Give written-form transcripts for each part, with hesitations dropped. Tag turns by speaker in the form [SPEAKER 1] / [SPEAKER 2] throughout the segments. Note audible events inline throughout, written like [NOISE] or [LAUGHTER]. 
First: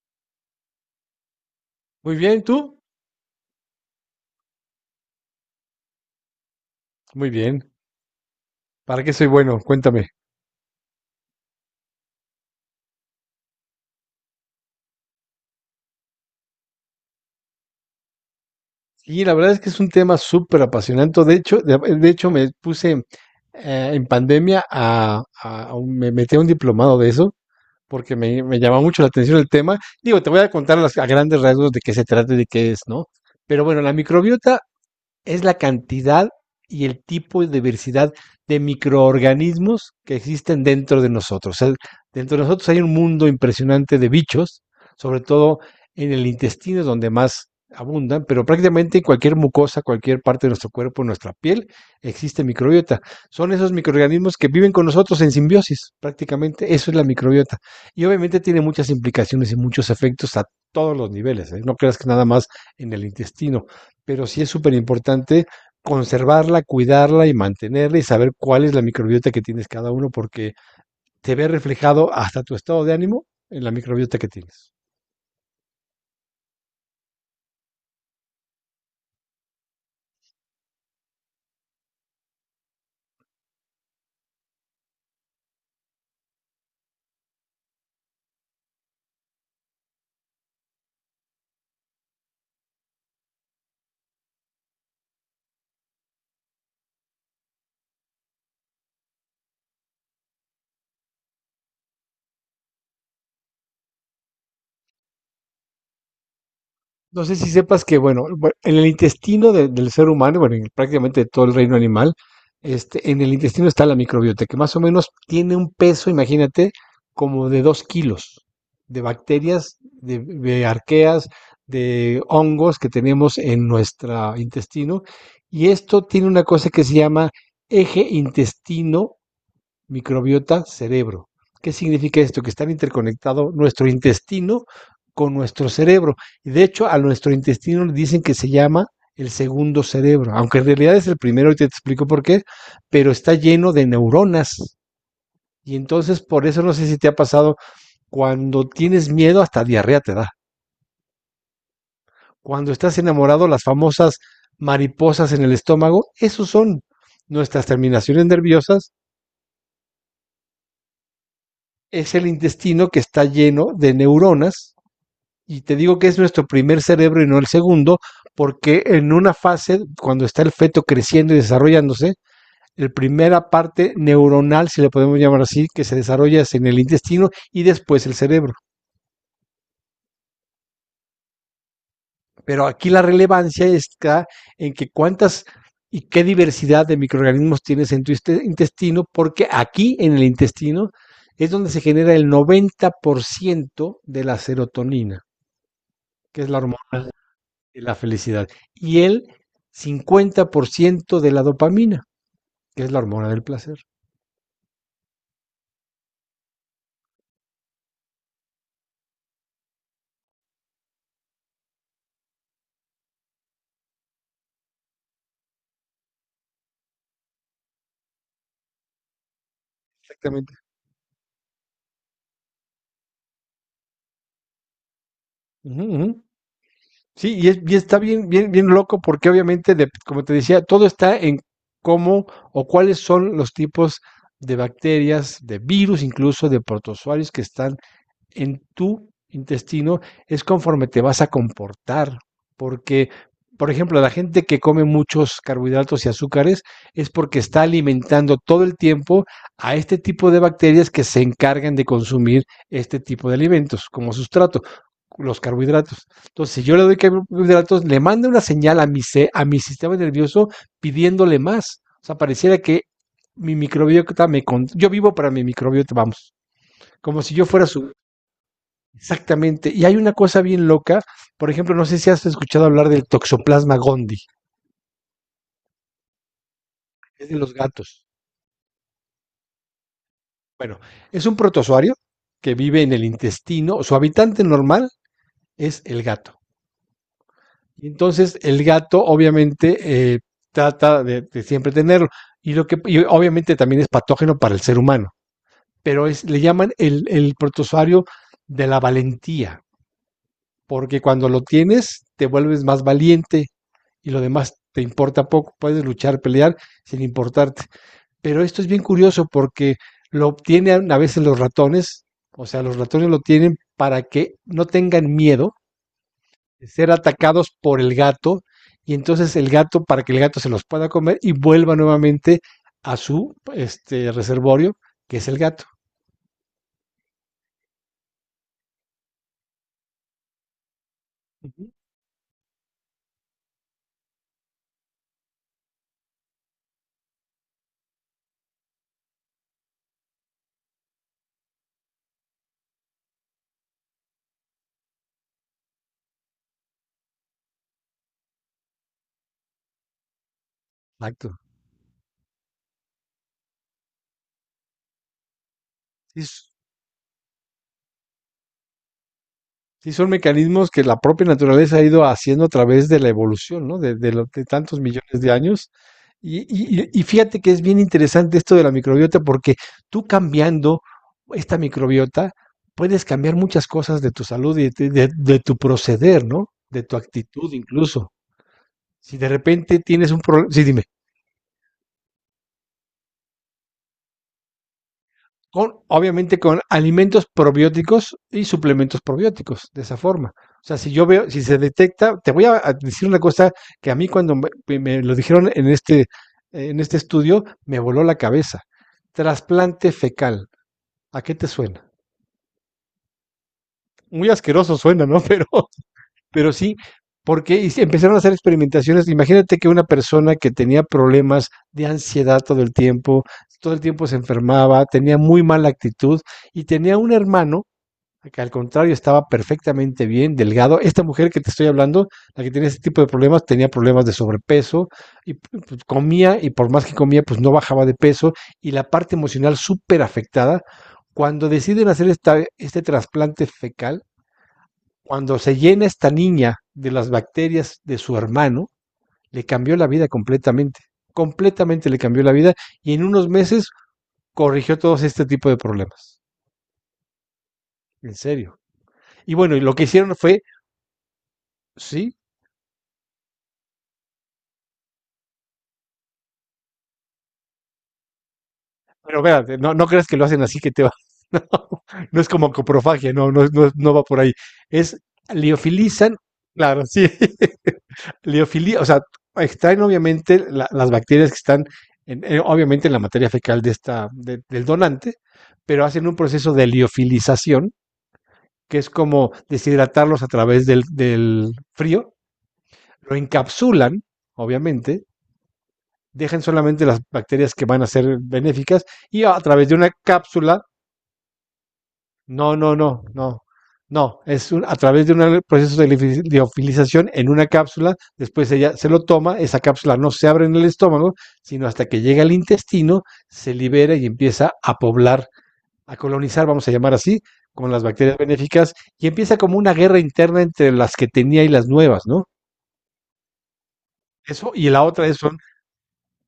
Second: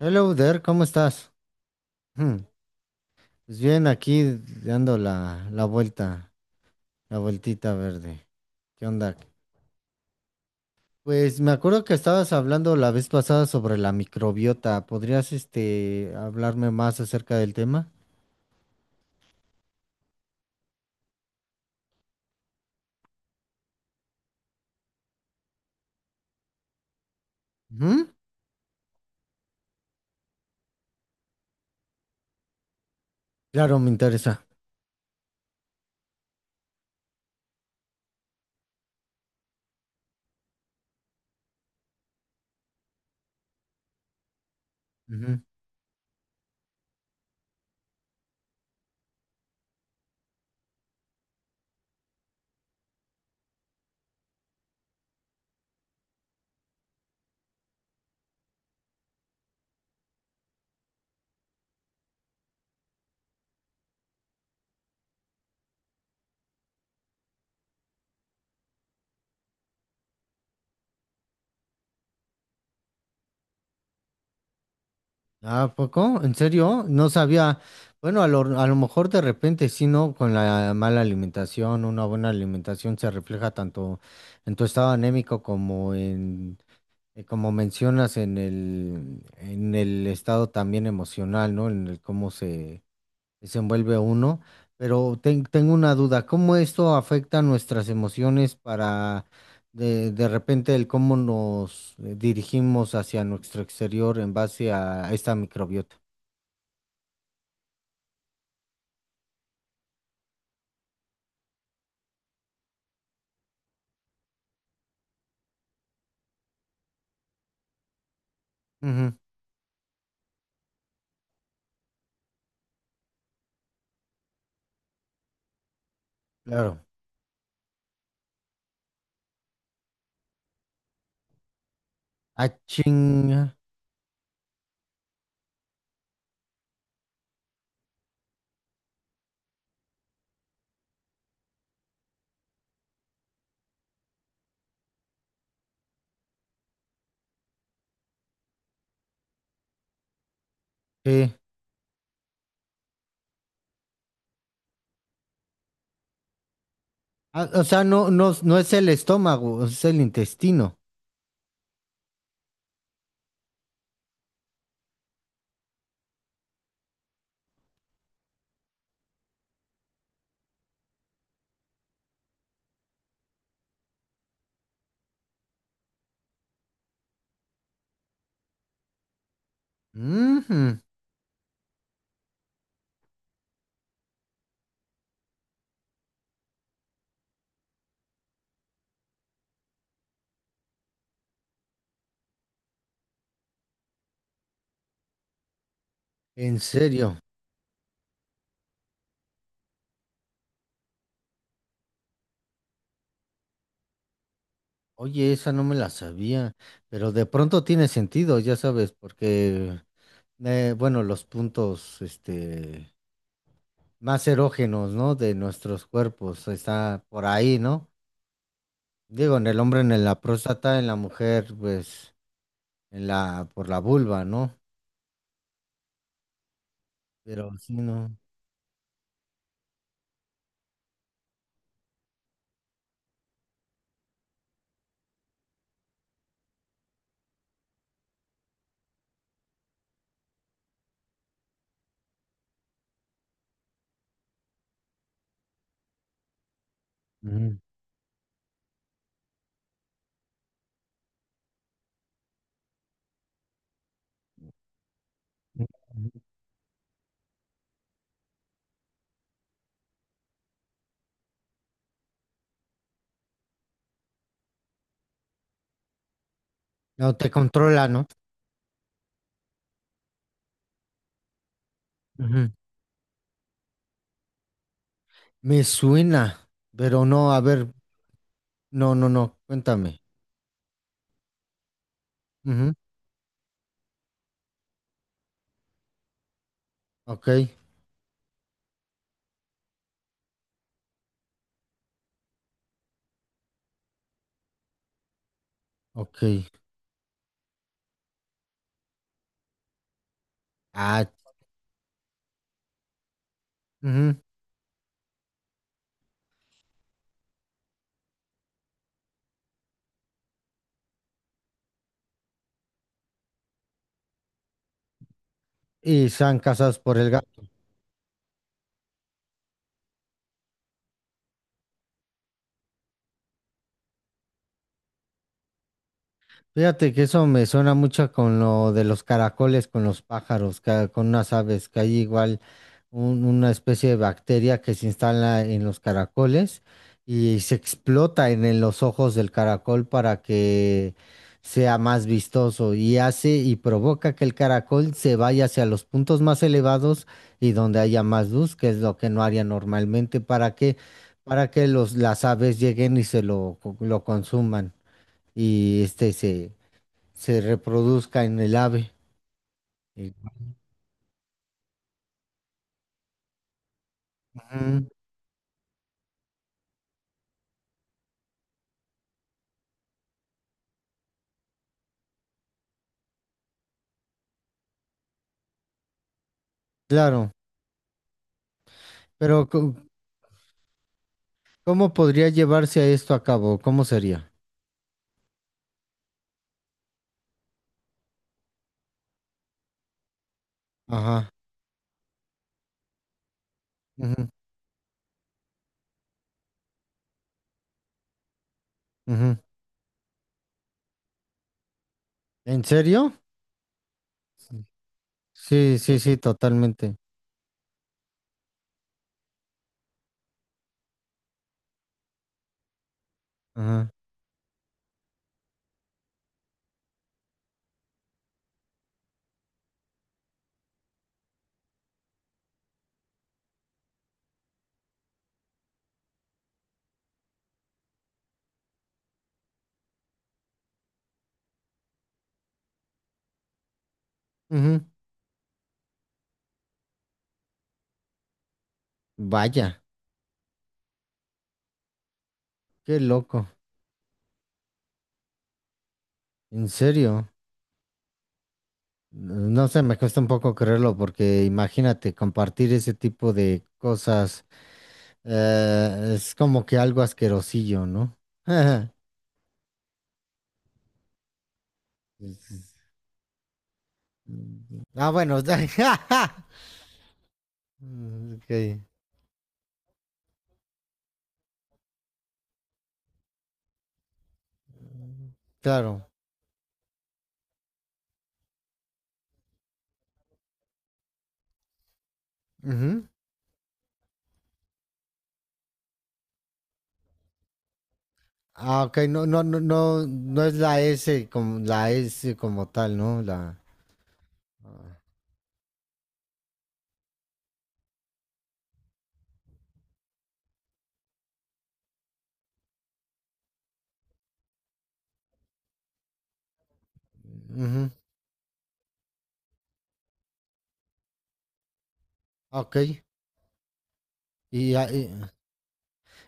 [SPEAKER 1] Hello there, ¿cómo estás?
[SPEAKER 2] Muy
[SPEAKER 1] Hmm,
[SPEAKER 2] bien, ¿tú?
[SPEAKER 1] pues bien, aquí dando la vuelta, la
[SPEAKER 2] Muy bien.
[SPEAKER 1] vueltita verde. ¿Qué
[SPEAKER 2] ¿Para qué
[SPEAKER 1] onda?
[SPEAKER 2] soy bueno? Cuéntame.
[SPEAKER 1] Pues me acuerdo que estabas hablando la vez pasada sobre la microbiota. ¿Podrías, hablarme más acerca del tema?
[SPEAKER 2] Y la verdad es que es un tema súper apasionante. De hecho, de hecho me puse en pandemia me metí a un diplomado de eso
[SPEAKER 1] Ujú.
[SPEAKER 2] porque me llamaba mucho la atención el tema. Digo, te voy a contar a grandes rasgos de qué se trata y de qué es, ¿no? Pero
[SPEAKER 1] Claro,
[SPEAKER 2] bueno,
[SPEAKER 1] me
[SPEAKER 2] la
[SPEAKER 1] interesa.
[SPEAKER 2] microbiota es la cantidad y el tipo de diversidad de microorganismos que existen dentro de nosotros. O sea, dentro de nosotros hay un mundo impresionante de bichos, sobre
[SPEAKER 1] Ujú.
[SPEAKER 2] todo en el intestino es donde más abundan, pero prácticamente en cualquier mucosa, cualquier parte de nuestro cuerpo, en nuestra piel, existe microbiota. Son esos microorganismos que viven con nosotros en simbiosis, prácticamente eso es la microbiota. Y obviamente tiene muchas implicaciones y muchos efectos a todos los niveles, ¿eh? No creas que nada más en el intestino, pero sí es súper importante conservarla, cuidarla y mantenerla y saber cuál es la microbiota que tienes cada uno, porque te ve reflejado hasta tu estado de ánimo en la microbiota que tienes.
[SPEAKER 1] ¿Ah, a poco? ¿En serio? No sabía. Bueno, a lo mejor de repente sí, ¿no? Con la mala alimentación, una buena alimentación se refleja tanto en tu estado anémico como en... Y como mencionas en el estado también emocional, ¿no? En el cómo se desenvuelve uno. Pero tengo una duda, ¿cómo esto afecta nuestras emociones para de repente el cómo nos dirigimos hacia nuestro exterior en base a esta microbiota?
[SPEAKER 2] No sé si sepas que, bueno, en el intestino del ser humano, bueno, en prácticamente todo el reino animal, en el intestino está la microbiota, que más o menos tiene un peso, imagínate, como de 2 kilos de
[SPEAKER 1] Ujú,
[SPEAKER 2] bacterias, de arqueas, de hongos que tenemos en nuestro intestino. Y esto tiene una cosa
[SPEAKER 1] claro.
[SPEAKER 2] que se llama eje intestino microbiota cerebro. ¿Qué significa esto?
[SPEAKER 1] Ah,
[SPEAKER 2] Que están interconectados
[SPEAKER 1] chinga.
[SPEAKER 2] nuestro intestino con nuestro cerebro. Y de hecho, a nuestro intestino le dicen que se llama el segundo cerebro, aunque en realidad es el primero y te explico por qué, pero está lleno de neuronas. Y entonces, por eso no sé si te ha pasado, cuando tienes miedo, hasta diarrea te da.
[SPEAKER 1] Sí.
[SPEAKER 2] Cuando estás enamorado, las famosas mariposas en el estómago, esos son
[SPEAKER 1] Ah, o
[SPEAKER 2] nuestras
[SPEAKER 1] sea,
[SPEAKER 2] terminaciones
[SPEAKER 1] no es el
[SPEAKER 2] nerviosas,
[SPEAKER 1] estómago, es el intestino.
[SPEAKER 2] es el intestino que está lleno de neuronas. Y te digo que es nuestro primer cerebro y no el segundo, porque en una fase, cuando está el feto creciendo y desarrollándose, la primera parte neuronal, si le podemos llamar así, que se desarrolla es en el intestino y después el cerebro.
[SPEAKER 1] Ujú.
[SPEAKER 2] Pero aquí la relevancia está en que cuántas y qué diversidad de microorganismos tienes en tu intestino, porque aquí en el intestino es donde se genera el 90% de la serotonina, que es la
[SPEAKER 1] En
[SPEAKER 2] hormona
[SPEAKER 1] serio.
[SPEAKER 2] de la felicidad, y el 50% de la dopamina, que es la hormona del placer.
[SPEAKER 1] Oye, esa no me la sabía, pero de pronto tiene sentido, ya sabes, porque, bueno, los puntos, más erógenos, ¿no? De nuestros cuerpos, está por ahí, ¿no? Digo, en el hombre, en la
[SPEAKER 2] Exactamente.
[SPEAKER 1] próstata, en la mujer, pues, en por la vulva, ¿no?
[SPEAKER 2] Ujú, ujú. Sí, y,
[SPEAKER 1] Pero sí,
[SPEAKER 2] y está
[SPEAKER 1] no.
[SPEAKER 2] bien, bien, bien loco porque obviamente, como te decía, todo está en cómo o cuáles son los tipos de bacterias, de virus, incluso de protozoarios que están en tu intestino es conforme te vas a comportar, porque, por ejemplo, la gente que come muchos carbohidratos y azúcares es porque
[SPEAKER 1] Ujú.
[SPEAKER 2] está alimentando todo el tiempo a este tipo de bacterias que se encargan de consumir este tipo de alimentos como sustrato los carbohidratos. Entonces, si yo le doy carbohidratos, le mando una señal a mi sistema nervioso pidiéndole más. O sea, pareciera que mi microbiota me... Con yo vivo para mi microbiota, vamos.
[SPEAKER 1] No
[SPEAKER 2] Como
[SPEAKER 1] te
[SPEAKER 2] si yo fuera
[SPEAKER 1] controla,
[SPEAKER 2] su,
[SPEAKER 1] ¿no?
[SPEAKER 2] exactamente. Y hay una cosa bien loca. Por ejemplo, no sé si has
[SPEAKER 1] Ujú.
[SPEAKER 2] escuchado hablar del Toxoplasma gondii,
[SPEAKER 1] Me suena, pero
[SPEAKER 2] es
[SPEAKER 1] no,
[SPEAKER 2] de
[SPEAKER 1] a
[SPEAKER 2] los
[SPEAKER 1] ver,
[SPEAKER 2] gatos.
[SPEAKER 1] no, cuéntame.
[SPEAKER 2] Bueno, es un protozoario que
[SPEAKER 1] Ujú.
[SPEAKER 2] vive en el intestino. Su habitante normal es el gato.
[SPEAKER 1] Ok,
[SPEAKER 2] Y entonces, el gato obviamente eh, trata de siempre tenerlo. Y, lo que, y obviamente también es patógeno para el ser humano. Pero
[SPEAKER 1] ok.
[SPEAKER 2] es, le llaman el protozoario de la valentía, porque
[SPEAKER 1] Ah,
[SPEAKER 2] cuando lo tienes te vuelves más valiente, y
[SPEAKER 1] ujú.
[SPEAKER 2] lo demás te importa poco, puedes luchar, pelear sin importarte. Pero esto es bien curioso porque lo obtienen a veces los ratones, o sea, los ratones lo tienen para que no tengan miedo
[SPEAKER 1] Y sean
[SPEAKER 2] de
[SPEAKER 1] casados
[SPEAKER 2] ser
[SPEAKER 1] por el gato.
[SPEAKER 2] atacados por el gato y entonces el gato para que el gato se los pueda comer y vuelva nuevamente a su este reservorio, que es el gato.
[SPEAKER 1] Fíjate que eso me suena mucho con lo de los caracoles, con los pájaros, con unas aves, que hay igual una especie de bacteria que se instala en los caracoles y se explota en los ojos del caracol para que sea más vistoso y hace y provoca que el caracol se vaya hacia los puntos más elevados y donde haya más luz, que es lo que no haría normalmente,
[SPEAKER 2] Exacto.
[SPEAKER 1] para que las aves lleguen y se lo consuman y este
[SPEAKER 2] Es
[SPEAKER 1] se se reproduzca en el ave.
[SPEAKER 2] sí, son
[SPEAKER 1] Y-
[SPEAKER 2] mecanismos que la propia naturaleza ha ido haciendo a través de la evolución, ¿no? De, de tantos
[SPEAKER 1] Ujú,
[SPEAKER 2] millones de años. Y, y fíjate que es bien interesante esto de la microbiota, porque tú cambiando esta microbiota, puedes cambiar muchas cosas de tu salud y de tu proceder, ¿no? De tu
[SPEAKER 1] claro,
[SPEAKER 2] actitud incluso. Si de
[SPEAKER 1] pero
[SPEAKER 2] repente tienes un problema, sí, dime.
[SPEAKER 1] ¿cómo podría llevarse esto a cabo? ¿Cómo sería?
[SPEAKER 2] Con, obviamente con alimentos probióticos y suplementos probióticos, de esa forma. O sea, si yo
[SPEAKER 1] Ajá.
[SPEAKER 2] veo, si se detecta, te voy a decir una cosa que a mí
[SPEAKER 1] Ujú,
[SPEAKER 2] cuando me lo dijeron en este estudio, me voló la cabeza.
[SPEAKER 1] ujú.
[SPEAKER 2] Trasplante fecal. ¿A qué te suena?
[SPEAKER 1] ¿En serio?
[SPEAKER 2] Muy
[SPEAKER 1] Sí,
[SPEAKER 2] asqueroso suena, ¿no? [LAUGHS]
[SPEAKER 1] sí, sí, sí,
[SPEAKER 2] Pero sí,
[SPEAKER 1] totalmente.
[SPEAKER 2] porque sí, empezaron a hacer experimentaciones. Imagínate que una persona que tenía problemas de ansiedad todo el
[SPEAKER 1] Ajá.
[SPEAKER 2] tiempo se enfermaba, tenía muy mala actitud y tenía un hermano que al contrario estaba perfectamente bien, delgado. Esta mujer que te estoy hablando, la que tenía este tipo de problemas, tenía problemas de sobrepeso y pues, comía y por más que comía, pues no bajaba de peso y la parte emocional súper afectada. Cuando deciden hacer esta, este trasplante fecal,
[SPEAKER 1] Ujú.
[SPEAKER 2] cuando se llena esta niña de las bacterias de su hermano, le cambió
[SPEAKER 1] Vaya,
[SPEAKER 2] la vida completamente, completamente le cambió la vida y
[SPEAKER 1] qué
[SPEAKER 2] en unos
[SPEAKER 1] loco.
[SPEAKER 2] meses corrigió todos este tipo de problemas.
[SPEAKER 1] En serio.
[SPEAKER 2] En serio. Y bueno, y
[SPEAKER 1] No
[SPEAKER 2] lo
[SPEAKER 1] sé,
[SPEAKER 2] que
[SPEAKER 1] me
[SPEAKER 2] hicieron
[SPEAKER 1] cuesta un
[SPEAKER 2] fue,
[SPEAKER 1] poco creerlo porque imagínate
[SPEAKER 2] sí,
[SPEAKER 1] compartir ese tipo de cosas. Es como que algo asquerosillo, ¿no? [LAUGHS]
[SPEAKER 2] pero espérate, no, no creas que lo hacen así que te va. [LAUGHS] No, no es como coprofagia, no, no, no va por ahí. Es
[SPEAKER 1] Ah, bueno.
[SPEAKER 2] liofilizan,
[SPEAKER 1] [LAUGHS]
[SPEAKER 2] claro, sí. [LAUGHS]
[SPEAKER 1] Mm, ok,
[SPEAKER 2] Liofilía, o sea, extraen obviamente las bacterias que están obviamente en la materia fecal de esta, del donante, pero hacen
[SPEAKER 1] claro.
[SPEAKER 2] un proceso de liofilización, que es como deshidratarlos a través del frío,
[SPEAKER 1] Ujú.
[SPEAKER 2] lo encapsulan, obviamente, dejan solamente las bacterias que van a ser benéficas
[SPEAKER 1] Ah, ok,
[SPEAKER 2] y a través de una
[SPEAKER 1] no es
[SPEAKER 2] cápsula.
[SPEAKER 1] la S
[SPEAKER 2] No,
[SPEAKER 1] como
[SPEAKER 2] no,
[SPEAKER 1] tal,
[SPEAKER 2] no,
[SPEAKER 1] ¿no?
[SPEAKER 2] no.
[SPEAKER 1] La.
[SPEAKER 2] No, es un- a través de un proceso de liofilización en una cápsula, después ella se lo toma, esa cápsula no se abre en el estómago, sino hasta que llega al intestino, se libera y empieza a poblar, a colonizar, vamos a llamar así, con las
[SPEAKER 1] Ujú.
[SPEAKER 2] bacterias benéficas, y empieza como una guerra interna entre las que tenía y las nuevas, ¿no?
[SPEAKER 1] Ok.
[SPEAKER 2] Eso, y
[SPEAKER 1] Y,
[SPEAKER 2] la otra
[SPEAKER 1] ahí-
[SPEAKER 2] es, son,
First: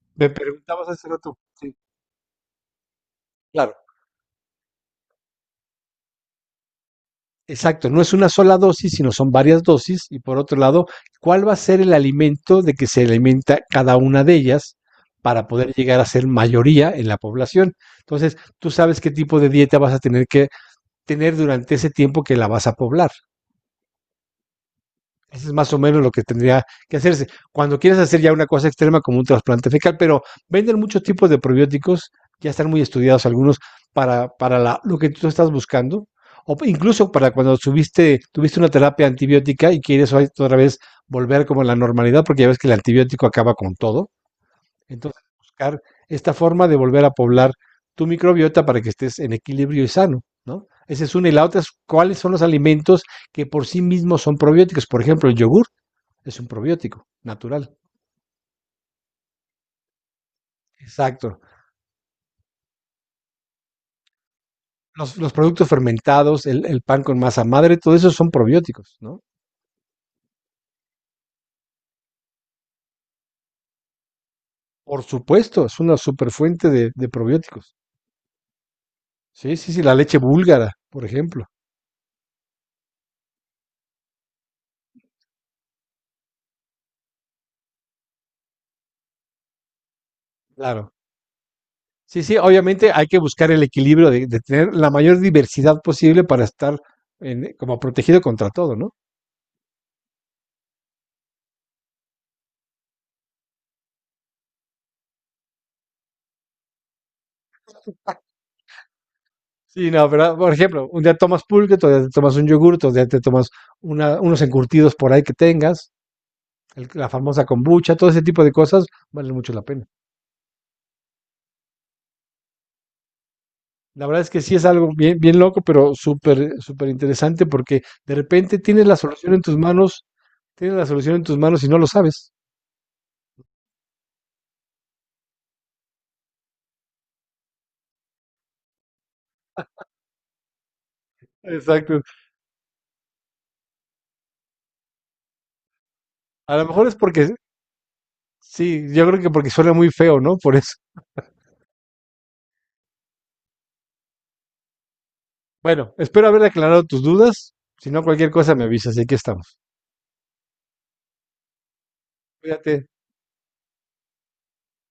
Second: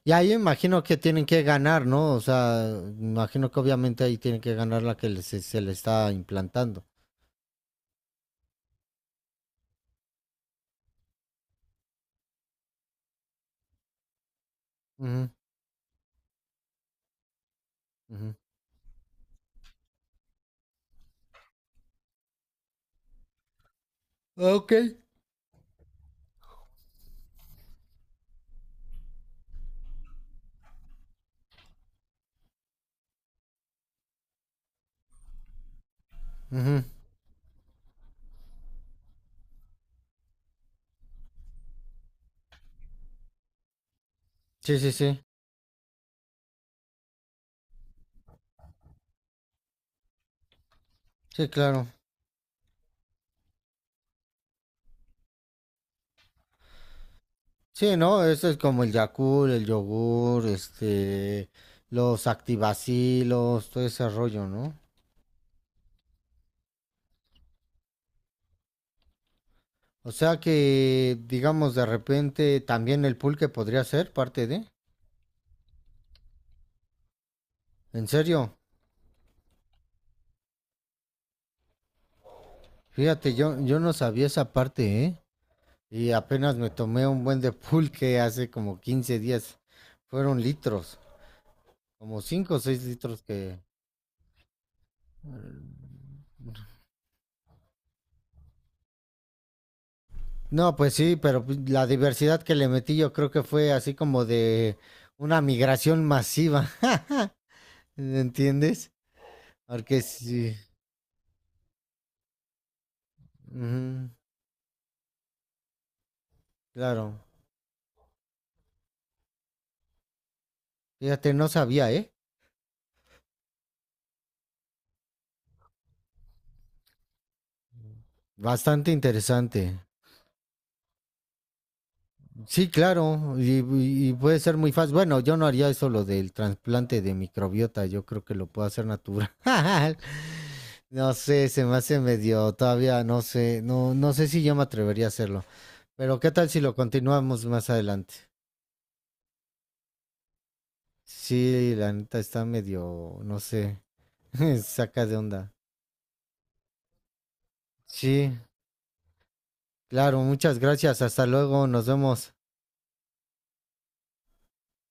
[SPEAKER 1] y
[SPEAKER 2] me
[SPEAKER 1] ahí imagino
[SPEAKER 2] preguntabas
[SPEAKER 1] que
[SPEAKER 2] hace
[SPEAKER 1] tienen
[SPEAKER 2] rato,
[SPEAKER 1] que
[SPEAKER 2] sí,
[SPEAKER 1] ganar, ¿no? O sea, imagino que
[SPEAKER 2] claro.
[SPEAKER 1] obviamente ahí tienen que ganar la se, se le está implantando.
[SPEAKER 2] Exacto, no es una sola dosis, sino son varias dosis. Y por otro lado, ¿cuál va a ser el alimento de que se alimenta cada una de ellas
[SPEAKER 1] Ujú,
[SPEAKER 2] para poder llegar a ser mayoría en la población? Entonces, tú sabes qué tipo de dieta vas a tener que tener durante ese tiempo que la vas a poblar.
[SPEAKER 1] ujú. Ok.
[SPEAKER 2] Eso es más o menos lo que tendría que hacerse. Cuando quieres hacer ya una cosa extrema como un trasplante fecal, pero venden muchos tipos de probióticos, ya están muy estudiados algunos para la, lo que tú estás buscando, o
[SPEAKER 1] Ujú.
[SPEAKER 2] incluso para cuando subiste, tuviste una terapia antibiótica y quieres otra vez volver como a la normalidad, porque ya ves que el antibiótico acaba con todo.
[SPEAKER 1] Sí, sí,
[SPEAKER 2] Entonces,
[SPEAKER 1] sí.
[SPEAKER 2] buscar esta forma de volver a poblar tu microbiota para que estés en equilibrio y sano, ¿no? Esa es una. Y la
[SPEAKER 1] Sí,
[SPEAKER 2] otra es
[SPEAKER 1] claro.
[SPEAKER 2] cuáles son los alimentos que por sí mismos son probióticos. Por ejemplo, el yogur es un probiótico natural.
[SPEAKER 1] Sí, ¿no? Eso es como el Yakult, el yogur,
[SPEAKER 2] Exacto.
[SPEAKER 1] los activacilos, todo ese rollo, ¿no?
[SPEAKER 2] Los productos fermentados, el, pan con masa madre, todo eso son probióticos, ¿no?
[SPEAKER 1] O sea que, digamos, de repente también el pulque podría ser parte de.
[SPEAKER 2] Por supuesto, es una superfuente de probióticos.
[SPEAKER 1] En serio,
[SPEAKER 2] Sí, sí, sí, la leche búlgara, por ejemplo.
[SPEAKER 1] fíjate, yo no sabía esa parte, ¿eh? Y apenas me tomé un buen de pulque hace como 15 días. Fueron
[SPEAKER 2] Claro.
[SPEAKER 1] litros, como
[SPEAKER 2] Sí, sí,
[SPEAKER 1] 5 o seis
[SPEAKER 2] obviamente hay que
[SPEAKER 1] litros
[SPEAKER 2] buscar
[SPEAKER 1] que...
[SPEAKER 2] el equilibrio de tener la mayor diversidad posible para estar en, como protegido contra todo, ¿no?
[SPEAKER 1] No, pues sí, pero pues la diversidad que le metí yo creo que fue así como de una migración masiva. [LAUGHS] ¿Entiendes?
[SPEAKER 2] Sí,
[SPEAKER 1] Porque
[SPEAKER 2] no, pero por
[SPEAKER 1] sí.
[SPEAKER 2] ejemplo, un día tomas pulque, otro día te tomas un yogur, otro día te tomas
[SPEAKER 1] Ujú,
[SPEAKER 2] una, unos encurtidos por ahí que tengas, la
[SPEAKER 1] claro.
[SPEAKER 2] famosa kombucha, todo ese tipo de cosas valen mucho la pena.
[SPEAKER 1] Fíjate, no sabía, ¿eh?
[SPEAKER 2] La verdad es que sí es algo bien, bien loco, pero súper, súper interesante porque de repente tienes
[SPEAKER 1] Bastante
[SPEAKER 2] la solución en tus
[SPEAKER 1] interesante.
[SPEAKER 2] manos, tienes la solución en tus manos y no lo sabes.
[SPEAKER 1] Sí, claro, y puede ser muy fácil. Bueno, yo no haría eso lo del trasplante de microbiota, yo creo que lo puedo hacer natural. [LAUGHS] No sé, se me hace
[SPEAKER 2] Exacto.
[SPEAKER 1] medio, todavía no sé, no sé si yo me atrevería a hacerlo. Pero qué tal
[SPEAKER 2] A
[SPEAKER 1] si
[SPEAKER 2] lo
[SPEAKER 1] lo
[SPEAKER 2] mejor es porque,
[SPEAKER 1] continuamos más adelante.
[SPEAKER 2] sí, yo creo que porque suena muy feo, ¿no? Por eso.
[SPEAKER 1] Sí, la neta está medio, no sé, [LAUGHS] saca de onda.
[SPEAKER 2] Bueno, espero haber aclarado tus dudas. Si no, cualquier
[SPEAKER 1] Sí,
[SPEAKER 2] cosa me avisas y aquí estamos.
[SPEAKER 1] claro, muchas gracias, hasta luego, nos vemos.
[SPEAKER 2] Cuídate.